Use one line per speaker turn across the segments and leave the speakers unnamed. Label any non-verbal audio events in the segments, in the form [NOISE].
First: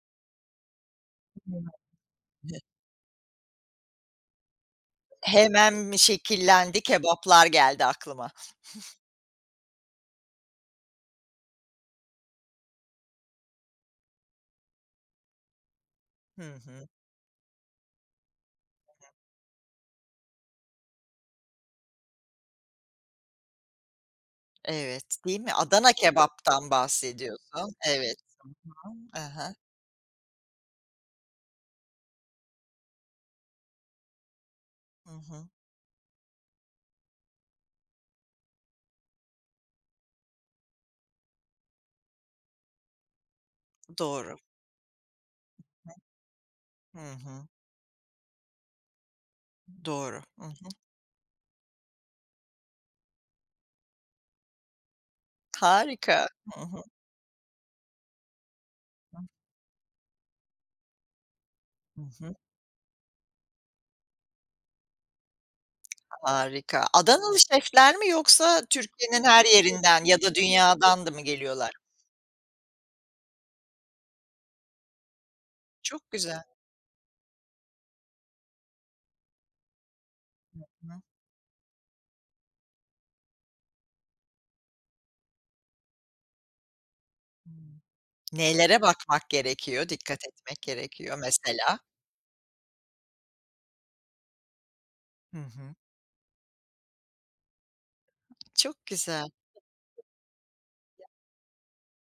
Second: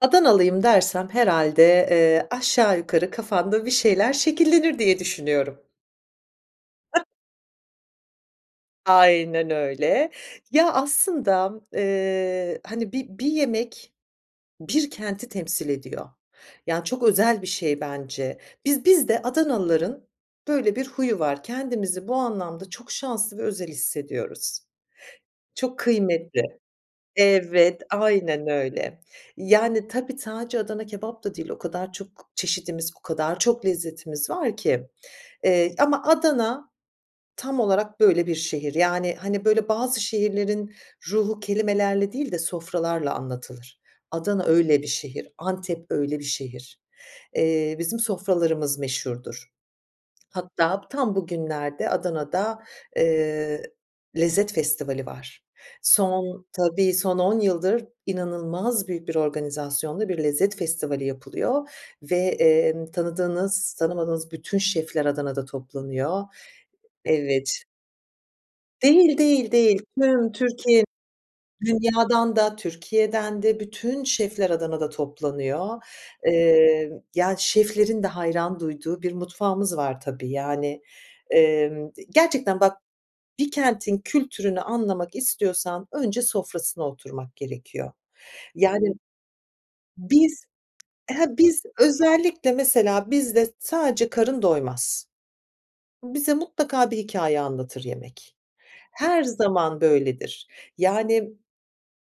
Adanalıyım dersem herhâlde, eee,
[UNINTELLIGIBLE]
aşağı yukarı kafanda bir şeyler şekillenir diye düşünüyorum.
Hemen mi şekillendi
[CHUCKLES]
kebaplar geldi aklıma. [GIGGLES]
Aynen öyle ya aslında, eee, hani bi bir yemek bir kenti temsil ediyor.
Hı
Yani,
hı.
çok özel bir şey bence. Biz biz
[UNINTELLIGIBLE]
de Adanalıların böyle bir huyu var. Kendimizi bu anlamda çok şanslı ve özel hissediyoruz.
Evet, değil mi?
Çok
Adana
kıymetli.
kebaptan bahsediyorsun.
Evet,
Evet.
aynen
Hı
öyle.
hı. Ehe.
Yani, tabii sadece Adana kebap da değil, o kadar çok çeşidimiz, o kadar çok lezzetimiz var ki,
Hı hı.
eee, ama Adana tam olarak böyle bir şehir. Yani, hani, böyle bazı şehirlerin ruhu kelimelerle değil de sofralarla anlatılır.
Doğru.
Adana öyle bir şehir, Antep öyle bir şehir.
Hı hı. Hı hı.
Eee, bizim sofralarımız meşhurdur.
Doğru, hı hı.
Hatta tam bugünlerde Adana'da, eee, lezzet festivali var.
Harika.
Son,
Hı hı.
tabii son on yıldır inanılmaz büyük bir
Hıh.
organizasyonla bir lezzet festivali yapılıyor
Hı
ve,
hı.
emm, tanıdığınız tanımadığınız bütün şefler Adana'da toplanıyor.
Harika. Adanalı
Evet.
şefler mi yoksa
Değil,
Türkiye'nin her
değil, değil.
yerinden ya
Tüm
da
Türkiye
dünyadan da mı geliyorlar?
dünyadan da Türkiye'den de bütün şefler Adana'da toplanıyor,
Çok güzel.
emm, yani şeflerin de hayran duyduğu bir mutfağımız var tabii
Hı
yani,
hı.
emm, gerçekten bak, bir kentin kültürünü anlamak istiyorsan önce sofrasına oturmak
Hıı.
gerekiyor.
Neylere
Yani
bakmak gerekiyor, dikkat
biz,
etmek gerekiyor
he, biz
mesela?
özellikle mesela bizde sadece karın doymaz.
Hı hı.
Bize mutlaka bir hikâye anlatır yemek.
Çok
Her
güzel.
zaman böyledir. Yani,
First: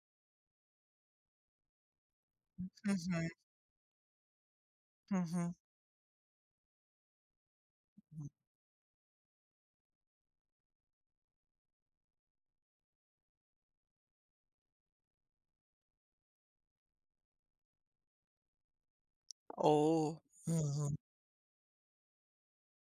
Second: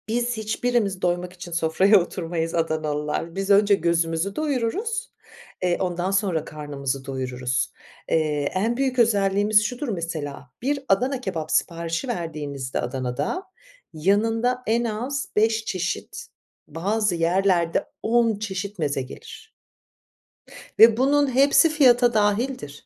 biz hiçbirimiz doymak için sofraya oturmayız
Hı hı.
Adanalılar. Biz önce gözümüzü doyururuz,
Hı hı.
eee, ondan sonra karnımızı doyururuz. Eee, en büyük özelliğimiz şudur mesela, bir Adana kebap siparişi verdiğinizde Adana'da, yanında en az beş çeşit, bazı yerlerde on çeşit meze gelir.
O! Hı
Ve
hı.
bunun hepsi fiyata dahildir.